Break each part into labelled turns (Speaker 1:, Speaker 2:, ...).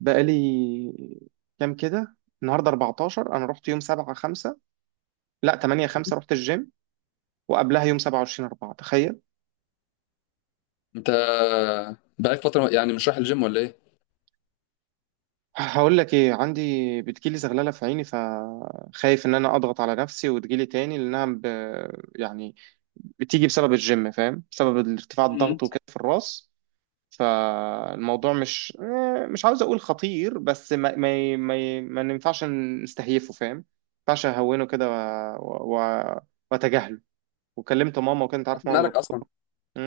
Speaker 1: بقالي كام كده، النهارده 14. انا رحت يوم 7 5، لا 8 5، رحت الجيم. وقبلها يوم 27 4، تخيل.
Speaker 2: انت بقالك فترة يعني مش رايح الجيم ولا ايه؟
Speaker 1: هقول لك ايه عندي. بتجيلي زغلله في عيني، فخايف ان انا اضغط على نفسي وتجيلي تاني. يعني بتيجي بسبب الجيم، فاهم، بسبب ارتفاع
Speaker 2: مم.
Speaker 1: الضغط وكده في الراس. فالموضوع مش مش عاوز اقول خطير، بس ما ينفعش نستهيفه، فاهم، ما ينفعش اهونه كده. و... و... واتجاهله. وكلمت ماما، وكانت عارف
Speaker 2: اصلا
Speaker 1: ماما
Speaker 2: مالك اصلا؟
Speaker 1: دكتور.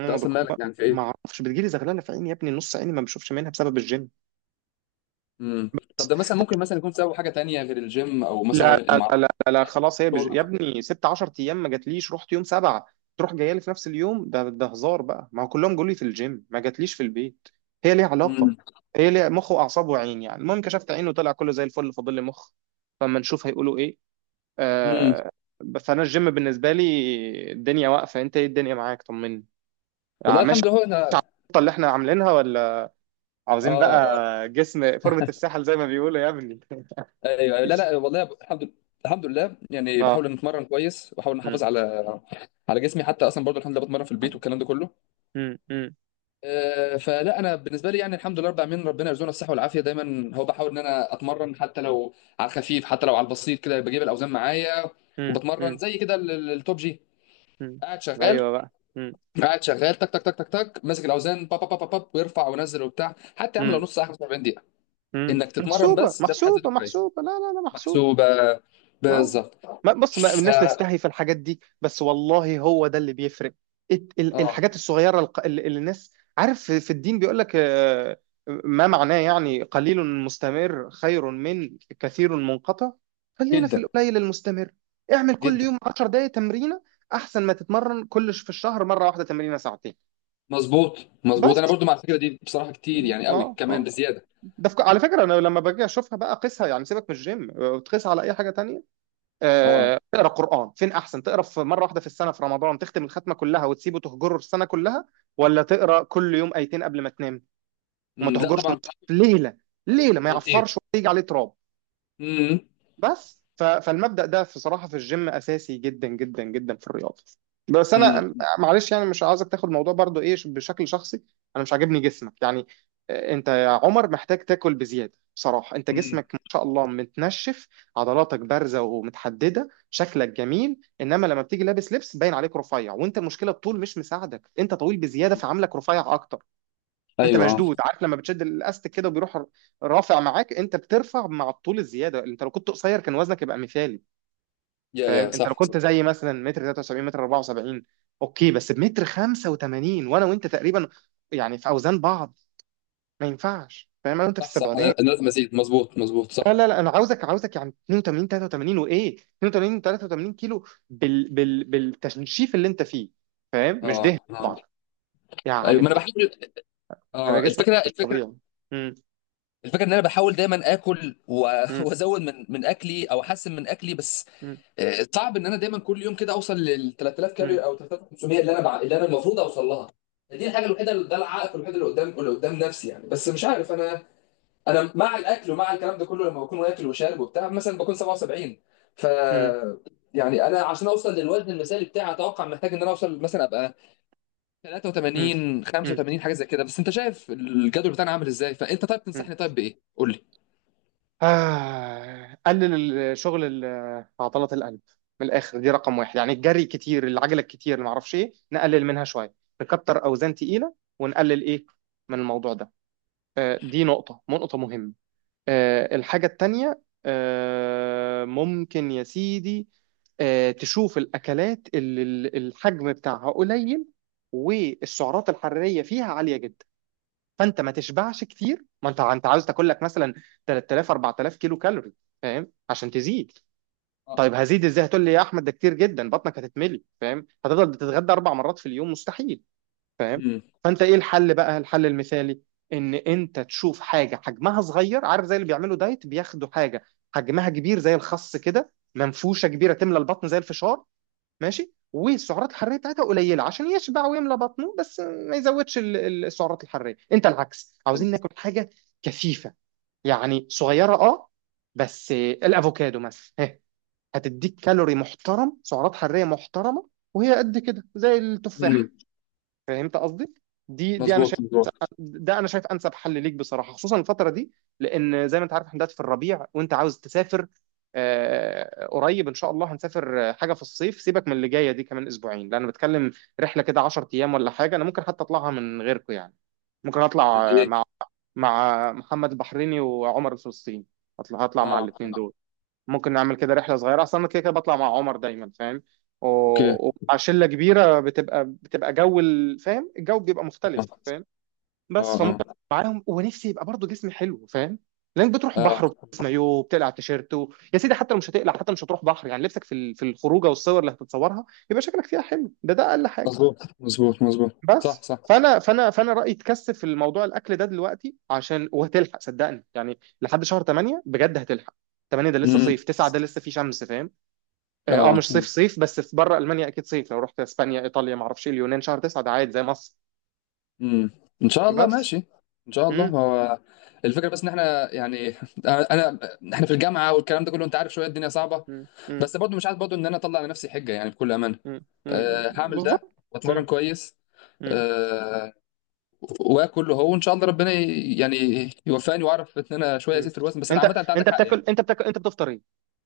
Speaker 2: انت اصلا
Speaker 1: دكتور، ما
Speaker 2: مالك يعني في ايه؟
Speaker 1: ما اعرفش، بتجيلي زغلله في عيني، يا ابني نص عيني ما بشوفش منها بسبب الجيم.
Speaker 2: امم. طب ده مثلا ممكن مثلا يكون سبب حاجة تانية غير الجيم او
Speaker 1: لا
Speaker 2: مثلا
Speaker 1: لا
Speaker 2: ما
Speaker 1: لا
Speaker 2: اعرفش.
Speaker 1: لا، لا، لا،
Speaker 2: اكل،
Speaker 1: خلاص. يا
Speaker 2: شرب.
Speaker 1: ابني ست 10 ايام ما جاتليش، رحت يوم 7 تروح جايه لي في نفس اليوم. ده هزار بقى، ما هو كلهم جولي في الجيم، ما جاتليش في البيت. هي ليها علاقه.
Speaker 2: امم،
Speaker 1: هي ليها مخ واعصاب وعين، يعني المهم كشفت عينه وطلع كله زي الفل، فاضل لي مخ. فما نشوف هيقولوا ايه
Speaker 2: امم.
Speaker 1: آه... فانا الجيم بالنسبه لي الدنيا واقفه. انت ايه الدنيا معاك، طمني.
Speaker 2: والله
Speaker 1: ماشي،
Speaker 2: الحمد لله. انا
Speaker 1: الخطه اللي احنا عاملينها ولا عاوزين
Speaker 2: اه اه
Speaker 1: بقى جسم فورمة الساحل زي ما بيقولوا يا ابني.
Speaker 2: ايوه، أيوة. لا، والله الحمد لله. الحمد لله. يعني
Speaker 1: اه.
Speaker 2: بحاول ان اتمرن كويس، بحاول ان احافظ
Speaker 1: مم.
Speaker 2: على جسمي، حتى اصلا برضه الحمد لله بتمرن في البيت والكلام ده كله.
Speaker 1: مم. مم.
Speaker 2: فلا انا بالنسبه لي يعني الحمد لله رب العالمين، ربنا يرزقنا الصحه والعافيه دايما. هو بحاول ان انا اتمرن حتى لو على الخفيف، حتى لو على البسيط كده، بجيب الاوزان معايا
Speaker 1: مم.
Speaker 2: وبتمرن
Speaker 1: مم.
Speaker 2: زي كده التوب جي
Speaker 1: مم.
Speaker 2: قاعد شغال.
Speaker 1: ايوه بقى. مم.
Speaker 2: قاعد شغال تك تك تك تك تك، ماسك الاوزان با با با با با، ويرفع وينزل وبتاع، حتى يعمل لو
Speaker 1: مم.
Speaker 2: نص ساعه 45 دقيقه
Speaker 1: مم.
Speaker 2: انك تتمرن،
Speaker 1: محسوبة
Speaker 2: بس ده في حد ذاته
Speaker 1: محسوبة
Speaker 2: كويس.
Speaker 1: محسوبة، لا لا لا، محسوبة.
Speaker 2: محسوبه،
Speaker 1: اه،
Speaker 2: بالظبط.
Speaker 1: ما بص، ما
Speaker 2: ف-
Speaker 1: الناس تستحي في الحاجات دي، بس والله هو ده اللي بيفرق.
Speaker 2: اه،
Speaker 1: الحاجات الصغيره، اللي الناس، عارف، في الدين بيقول لك ما معناه، يعني قليل مستمر خير من كثير منقطع. خلينا في
Speaker 2: جدا
Speaker 1: القليل المستمر. اعمل كل
Speaker 2: جدا.
Speaker 1: يوم 10 دقائق تمرينه، احسن ما تتمرن كل في الشهر مره واحده تمرينه ساعتين
Speaker 2: مظبوط، مظبوط. انا
Speaker 1: بس.
Speaker 2: برضو مع الفكره دي بصراحه، كتير
Speaker 1: اه
Speaker 2: يعني قوي
Speaker 1: اه
Speaker 2: كمان،
Speaker 1: آه.
Speaker 2: بزياده.
Speaker 1: على فكره، انا لما باجي اشوفها بقى قيسها، يعني سيبك من الجيم، تقيسها على اي حاجه تانية.
Speaker 2: اه.
Speaker 1: تقرا قران فين احسن، تقرا في مره واحده في السنه في رمضان تختم الختمه كلها وتسيبه تهجره السنه كلها، ولا تقرا كل يوم ايتين قبل ما تنام وما
Speaker 2: م، لا
Speaker 1: تهجرش النص؟
Speaker 2: طبعا.
Speaker 1: في ليله، ليله ما
Speaker 2: بصراحة،
Speaker 1: يعفرش ولا يجي عليه تراب.
Speaker 2: امم،
Speaker 1: بس، فالمبدأ ده في صراحة في الجيم أساسي جدا جدا جدا في الرياضة. بس
Speaker 2: امم،
Speaker 1: أنا، معلش، يعني مش عايزك تاخد الموضوع برضو إيه بشكل شخصي. أنا مش عاجبني جسمك يعني. أنت يا عمر محتاج تاكل بزيادة، بصراحة أنت
Speaker 2: امم.
Speaker 1: جسمك ما شاء الله متنشف، عضلاتك بارزة ومتحددة، شكلك جميل. إنما لما بتيجي لابس لبس باين عليك رفيع، وأنت المشكلة الطول مش مساعدك، أنت طويل بزيادة فعاملك رفيع أكتر. انت
Speaker 2: ايوه، آه.
Speaker 1: مشدود، عارف لما بتشد الاستك كده وبيروح، رافع معاك، انت بترفع مع الطول الزياده. انت لو كنت قصير كان وزنك يبقى مثالي،
Speaker 2: يا
Speaker 1: فاهم.
Speaker 2: يا،
Speaker 1: انت لو
Speaker 2: صح
Speaker 1: كنت
Speaker 2: صح.
Speaker 1: زي مثلا متر 73 متر 74 اوكي، بس بمتر 85، وانا وانت تقريبا يعني في اوزان بعض، ما ينفعش، فاهم. انا وانت في
Speaker 2: صح صح، انا
Speaker 1: السبعينات،
Speaker 2: أنا لازم ازيد، مظبوط مظبوط،
Speaker 1: لا
Speaker 2: صح.
Speaker 1: لا لا، انا عاوزك عاوزك يعني 82 83، وايه 82 83 كيلو بال بال بالتنشيف اللي انت فيه، فاهم، مش
Speaker 2: اه
Speaker 1: دهن
Speaker 2: اه،
Speaker 1: طبعا
Speaker 2: ايوه
Speaker 1: يعني،
Speaker 2: ما انا
Speaker 1: بجد
Speaker 2: بحاول.
Speaker 1: هيبقى
Speaker 2: اه،
Speaker 1: جسمك
Speaker 2: الفكره
Speaker 1: مش
Speaker 2: الفكره
Speaker 1: طبيعي. امم
Speaker 2: الفكره ان انا بحاول دايما اكل وازود من اكلي او احسن من اكلي، بس
Speaker 1: امم
Speaker 2: صعب ان انا دايما كل يوم كده اوصل لل 3000 كالوري او 3500، اللي انا اللي انا المفروض اوصل لها. دي الحاجه ده العائق الوحيد اللي قدام نفسي يعني، بس مش عارف. انا مع الاكل ومع الكلام ده كله، لما بكون واكل وشارب وبتاع مثلا بكون 77. ف
Speaker 1: امم
Speaker 2: يعني انا عشان اوصل للوزن المثالي بتاعي، اتوقع محتاج ان انا اوصل مثلا ابقى
Speaker 1: مم.
Speaker 2: 83
Speaker 1: مم.
Speaker 2: 85، حاجه زي كده. بس انت شايف الجدول بتاعنا عامل ازاي، فانت طيب
Speaker 1: مم.
Speaker 2: تنصحني طيب بايه، قول لي.
Speaker 1: قلل الشغل عضلة القلب، من الآخر، دي رقم واحد. يعني الجري كتير، العجلة الكتير، اللي معرفش إيه، نقلل منها شوية، نكتر أوزان تقيلة ونقلل إيه من الموضوع ده. دي نقطة مهمة. الحاجة التانية، ممكن يا سيدي، تشوف الأكلات اللي الحجم بتاعها قليل والسعرات الحرارية فيها عالية جدا. فانت ما تشبعش كتير، ما انت عاوز تاكل لك مثلا 3000 4000 كيلو كالوري، فاهم، عشان تزيد.
Speaker 2: اه،
Speaker 1: طيب هزيد ازاي هتقول لي، يا احمد ده كتير جدا، بطنك هتتملي، فاهم، هتفضل تتغدى 4 مرات في اليوم، مستحيل، فاهم.
Speaker 2: امم،
Speaker 1: فانت ايه الحل بقى، الحل المثالي ان انت تشوف حاجه حجمها صغير، عارف زي اللي بيعملوا دايت بياخدوا حاجه حجمها كبير زي الخس كده، منفوشه كبيره تملى البطن زي الفشار، ماشي، والسعرات الحراريه بتاعتها قليله عشان يشبع ويملى بطنه بس ما يزودش السعرات الحراريه. انت العكس، عاوزين ناكل حاجه كثيفه يعني صغيره، اه، بس، الافوكادو مثلا، هتديك كالوري محترم، سعرات حراريه محترمه، وهي قد كده زي
Speaker 2: امم.
Speaker 1: التفاح. فهمت قصدي. دي انا،
Speaker 2: مظبوط، مظبوط.
Speaker 1: ده انا شايف انسب حل ليك بصراحه خصوصا الفتره دي، لان زي ما انت عارف احنا دلوقتي في الربيع وانت عاوز تسافر. قريب ان شاء الله هنسافر حاجه في الصيف. سيبك من اللي جايه دي كمان اسبوعين، لان انا بتكلم رحله كده 10 ايام ولا حاجه، انا ممكن حتى اطلعها من غيركم يعني. ممكن اطلع
Speaker 2: الايه؟
Speaker 1: مع محمد البحريني وعمر الفلسطيني، هطلع مع
Speaker 2: اه،
Speaker 1: الاثنين دول. ممكن نعمل كده رحله صغيره، اصلا انا كده كده بطلع مع عمر دايما، فاهم،
Speaker 2: اوكي.
Speaker 1: ومع شله كبيره بتبقى جو فاهم، الجو بيبقى مختلف، فاهم. بس
Speaker 2: اه
Speaker 1: فممكن
Speaker 2: اه
Speaker 1: معاهم، ونفسي يبقى برضه جسمي حلو، فاهم، لانك بتروح
Speaker 2: اه.
Speaker 1: بحر وبتلبس مايو وبتقلع على التيشيرت. يا سيدي حتى لو مش هتقلع، حتى مش هتروح بحر يعني، لبسك في في الخروجه والصور اللي هتتصورها يبقى شكلك فيها حلو، ده اقل حاجه.
Speaker 2: مظبوط مظبوط مظبوط، صح
Speaker 1: بس
Speaker 2: صح.
Speaker 1: فانا رايي تكثف في الموضوع الاكل ده دلوقتي، عشان وهتلحق، صدقني يعني لحد شهر 8 بجد هتلحق. 8 ده لسه
Speaker 2: امم،
Speaker 1: صيف، 9 ده لسه فيه شمس، فاهم.
Speaker 2: اه،
Speaker 1: مش صيف صيف، بس في بره المانيا اكيد صيف، لو رحت اسبانيا ايطاليا ما اعرفش إيه، اليونان، شهر 9 ده عادي زي مصر.
Speaker 2: امم. ان شاء الله،
Speaker 1: بس.
Speaker 2: ماشي. ان شاء الله. هو الفكره بس ان احنا يعني انا، احنا في الجامعه والكلام ده كله، انت عارف، شويه الدنيا صعبه.
Speaker 1: امم.
Speaker 2: بس برضو مش عايز برضو ان انا اطلع على نفسي حجه يعني، بكل امانه.
Speaker 1: مم. مم.
Speaker 2: أه، هعمل ده
Speaker 1: بالظبط.
Speaker 2: واتمرن
Speaker 1: مم.
Speaker 2: كويس.
Speaker 1: مم.
Speaker 2: أه، واكل. هو وان شاء الله ربنا يعني يوفقني، واعرف ان انا شويه
Speaker 1: مم.
Speaker 2: ازيد في الوزن. بس
Speaker 1: انت
Speaker 2: عامه انت
Speaker 1: انت
Speaker 2: عندك حق يعني.
Speaker 1: بتاكل انت بتاكل انت بتفطر ايه؟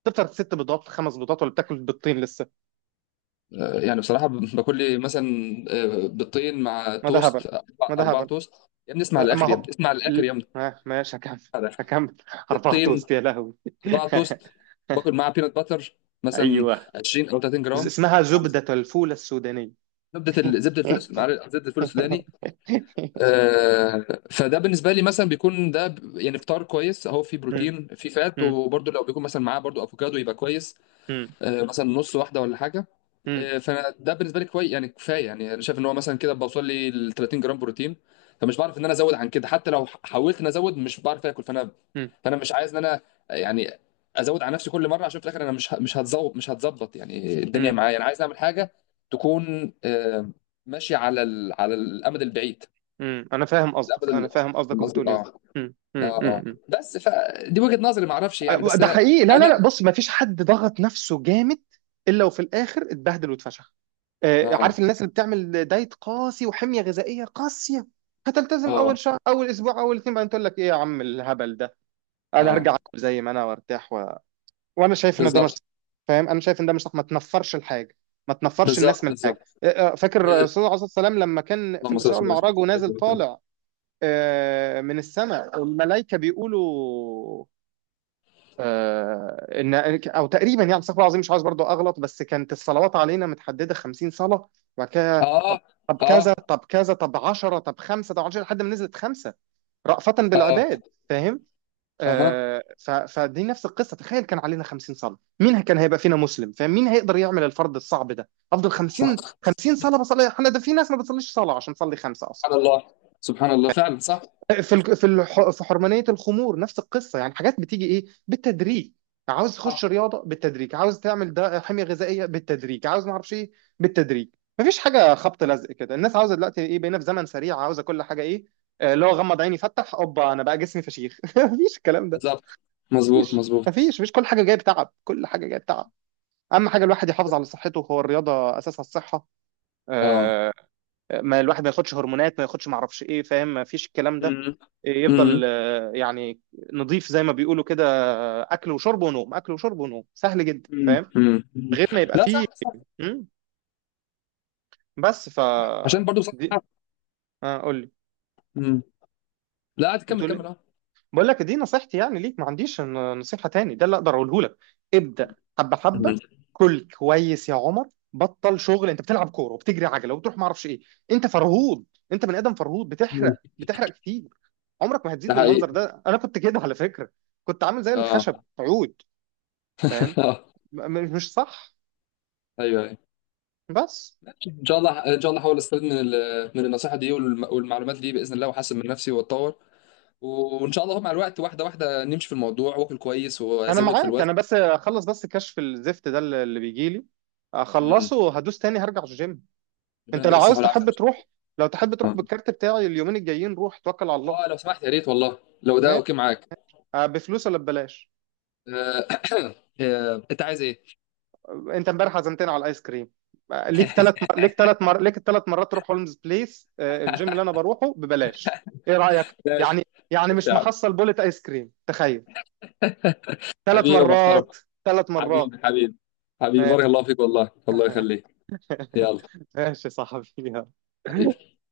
Speaker 1: بتفطر 6 بيضات، 5 بيضات، ولا بتاكل بيضتين لسه؟
Speaker 2: أه، يعني بصراحه، باكل لي مثلا بيضتين مع
Speaker 1: ما ده هبل،
Speaker 2: توست،
Speaker 1: ما ده
Speaker 2: أربعة
Speaker 1: هبل.
Speaker 2: توست. يا ابني اسمع
Speaker 1: ما
Speaker 2: للاخر، يا
Speaker 1: هو،
Speaker 2: ابني اسمع
Speaker 1: ل-
Speaker 2: للاخر، يا ابني
Speaker 1: ماشي هكمل
Speaker 2: اسمع للآخر.
Speaker 1: هكمل اربعة
Speaker 2: بيضتين،
Speaker 1: توست يا لهوي.
Speaker 2: صباع توست، باكل معاه بينات باتر مثلا
Speaker 1: ايوه.
Speaker 2: 20 او 30 جرام.
Speaker 1: اسمها زبدة الفول السودانية.
Speaker 2: زبده الفول، معلش، زبده الفول السوداني. فده بالنسبه لي مثلا بيكون ده يعني فطار كويس، اهو فيه
Speaker 1: مم.
Speaker 2: بروتين فيه فات،
Speaker 1: مم.
Speaker 2: وبرده لو بيكون مثلا معاه برده افوكادو يبقى كويس،
Speaker 1: مم.
Speaker 2: مثلا نص واحده ولا حاجه.
Speaker 1: مم.
Speaker 2: فانا ده بالنسبه لي كويس يعني، كفايه يعني. انا شايف ان هو مثلا كده بوصل لي ل 30 جرام بروتين، فمش بعرف ان انا ازود عن كده. حتى لو حاولت ان ازود مش بعرف اكل. فانا مش عايز ان انا يعني ازود على نفسي كل مره، عشان في الاخر انا مش هتظبط، مش هتظبط يعني الدنيا
Speaker 1: مم.
Speaker 2: معايا. انا عايز اعمل حاجه تكون ماشيه على على الامد البعيد.
Speaker 1: مم. انا فاهم
Speaker 2: الامد
Speaker 1: قصدك، انا فاهم قصدك، وبتقول ايه.
Speaker 2: اه
Speaker 1: مم. مم.
Speaker 2: اه اه.
Speaker 1: مم.
Speaker 2: بس فدي وجهه نظري، ما اعرفش يعني، بس
Speaker 1: ده
Speaker 2: انا
Speaker 1: حقيقي، لا لا لا،
Speaker 2: انا
Speaker 1: بص، ما فيش حد ضغط نفسه جامد الا وفي الاخر اتبهدل واتفشخ.
Speaker 2: اه
Speaker 1: عارف الناس اللي بتعمل دايت قاسي وحميه غذائيه قاسيه، هتلتزم اول
Speaker 2: اه
Speaker 1: شهر، اول اسبوع، اول اتنين، بعدين تقول لك ايه يا عم الهبل ده، انا
Speaker 2: اه.
Speaker 1: هرجع اكل زي ما انا وارتاح. وانا شايف ان ده مش
Speaker 2: بالظبط،
Speaker 1: صح، فاهم. انا شايف ان ده مش صح، ما تنفرش الحاجه، ما تنفرش الناس
Speaker 2: بالظبط،
Speaker 1: من الحاجه.
Speaker 2: بالظبط.
Speaker 1: آه، فاكر الرسول عليه الصلاه والسلام لما كان في
Speaker 2: اللهم صل
Speaker 1: الاسراء
Speaker 2: وسلم على
Speaker 1: والمعراج
Speaker 2: سيدنا
Speaker 1: ونازل
Speaker 2: محمد.
Speaker 1: طالع من السماء، الملائكه بيقولوا ان، او تقريبا يعني، استغفر الله العظيم مش عايز برضو اغلط، بس كانت الصلوات علينا متحدده 50 صلاه، وبعد كده طب،
Speaker 2: اه
Speaker 1: طب كذا،
Speaker 2: اه
Speaker 1: طب كذا، طب 10، طب 5، طب 10، لحد ما نزلت 5، رأفة
Speaker 2: اه.
Speaker 1: بالعباد، فاهم.
Speaker 2: اها،
Speaker 1: فدي نفس القصه، تخيل كان علينا 50 صلاه، مين كان هيبقى فينا مسلم، فاهم، مين هيقدر يعمل الفرض الصعب ده. افضل
Speaker 2: صح.
Speaker 1: 50 صلاه بصلي احنا، ده في ناس ما بتصليش صلاه عشان تصلي 5 اصلا.
Speaker 2: سبحان الله. سبحان الله فعلا، صح،
Speaker 1: في في حرمانيه الخمور نفس القصه، يعني حاجات بتيجي ايه، بالتدريج. عاوز
Speaker 2: صح.
Speaker 1: تخش رياضه بالتدريج، عاوز تعمل ده حميه غذائيه بالتدريج، عاوز ما اعرفش ايه بالتدريج. مفيش حاجه خبط لزق كده، الناس عاوزه دلوقتي ايه، بقينا في زمن سريع، عاوزه كل حاجه ايه، اللي هو غمض عيني فتح اوبا انا بقى جسمي فشيخ. مفيش الكلام ده.
Speaker 2: بالظبط. مظبوط
Speaker 1: مفيش
Speaker 2: مظبوط.
Speaker 1: مفيش مفيش، كل حاجه جايه بتعب، كل حاجه جايه بتعب. اهم حاجه الواحد يحافظ على صحته، هو الرياضه اساسها الصحه.
Speaker 2: اه،
Speaker 1: آه، ما الواحد ما ياخدش هرمونات، ما ياخدش ما اعرفش ايه، فاهم، مفيش الكلام ده.
Speaker 2: امم،
Speaker 1: يفضل
Speaker 2: امم،
Speaker 1: يعني نضيف زي ما بيقولوا كده، اكل وشرب ونوم، اكل وشرب ونوم، سهل جدا،
Speaker 2: امم،
Speaker 1: فاهم،
Speaker 2: أمم.
Speaker 1: غير ما يبقى
Speaker 2: لا،
Speaker 1: فيه.
Speaker 2: صح صح.
Speaker 1: مم. بس
Speaker 2: عشان برضو صح.
Speaker 1: دي، قول لي.
Speaker 2: امم. لا عادي، كمل،
Speaker 1: بتقول لي،
Speaker 2: كمل، اه.
Speaker 1: بقول لك دي نصيحتي يعني ليك، ما عنديش نصيحة تاني، ده اللي اقدر اقوله لك. ابدأ حبة
Speaker 2: أمم،
Speaker 1: حبة، كل كويس يا عمر، بطل شغل انت بتلعب كورة وبتجري عجلة وبتروح ما اعرفش ايه، انت فرهود، انت بني ادم فرهود،
Speaker 2: أمم.
Speaker 1: بتحرق بتحرق كتير، عمرك ما هتزيد
Speaker 2: ده
Speaker 1: بالمنظر
Speaker 2: حقيقي.
Speaker 1: ده. انا كنت كده على فكرة، كنت عامل زي
Speaker 2: اه.
Speaker 1: الخشب عود، فاهم، مش صح.
Speaker 2: ايوه، ايوه.
Speaker 1: بس
Speaker 2: ان شاء الله، ان شاء الله هحاول استفيد من من النصيحه دي والمعلومات دي باذن الله، واحسن من نفسي واتطور. وان شاء الله مع الوقت واحده واحده نمشي في الموضوع، واكل كويس
Speaker 1: انا
Speaker 2: وازود في
Speaker 1: معاك،
Speaker 2: الوزن.
Speaker 1: انا بس اخلص بس كشف الزفت ده اللي بيجي لي،
Speaker 2: امم.
Speaker 1: اخلصه هدوس تاني هرجع الجيم.
Speaker 2: ربنا
Speaker 1: انت
Speaker 2: يديك
Speaker 1: لو
Speaker 2: الصحه
Speaker 1: عاوز
Speaker 2: والعافيه
Speaker 1: تحب
Speaker 2: إن شاء
Speaker 1: تروح، لو تحب تروح
Speaker 2: الله.
Speaker 1: بالكارت بتاعي اليومين الجايين، روح توكل على الله.
Speaker 2: اه لو سمحت، يا ريت والله، لو ده
Speaker 1: ما
Speaker 2: اوكي معاك.
Speaker 1: بفلوس ولا ببلاش؟
Speaker 2: آه، انت عايز ايه؟
Speaker 1: انت امبارح عزمتني على الايس كريم. ليك 3 مرات تروح هولمز بليس، الجيم اللي انا بروحه ببلاش. ايه رأيك يعني
Speaker 2: ماشي.
Speaker 1: يعني
Speaker 2: ماشي
Speaker 1: مش
Speaker 2: يا عم.
Speaker 1: محصل بولة ايس كريم، تخيل. ثلاث
Speaker 2: حبيبي يا محترم.
Speaker 1: مرات 3 مرات.
Speaker 2: حبيبي، حبيبي. حبيبي،
Speaker 1: آه،
Speaker 2: بارك الله فيك والله، الله يخليك. يلا،
Speaker 1: ماشي يا صاحبي، يلا.
Speaker 2: حبيبي.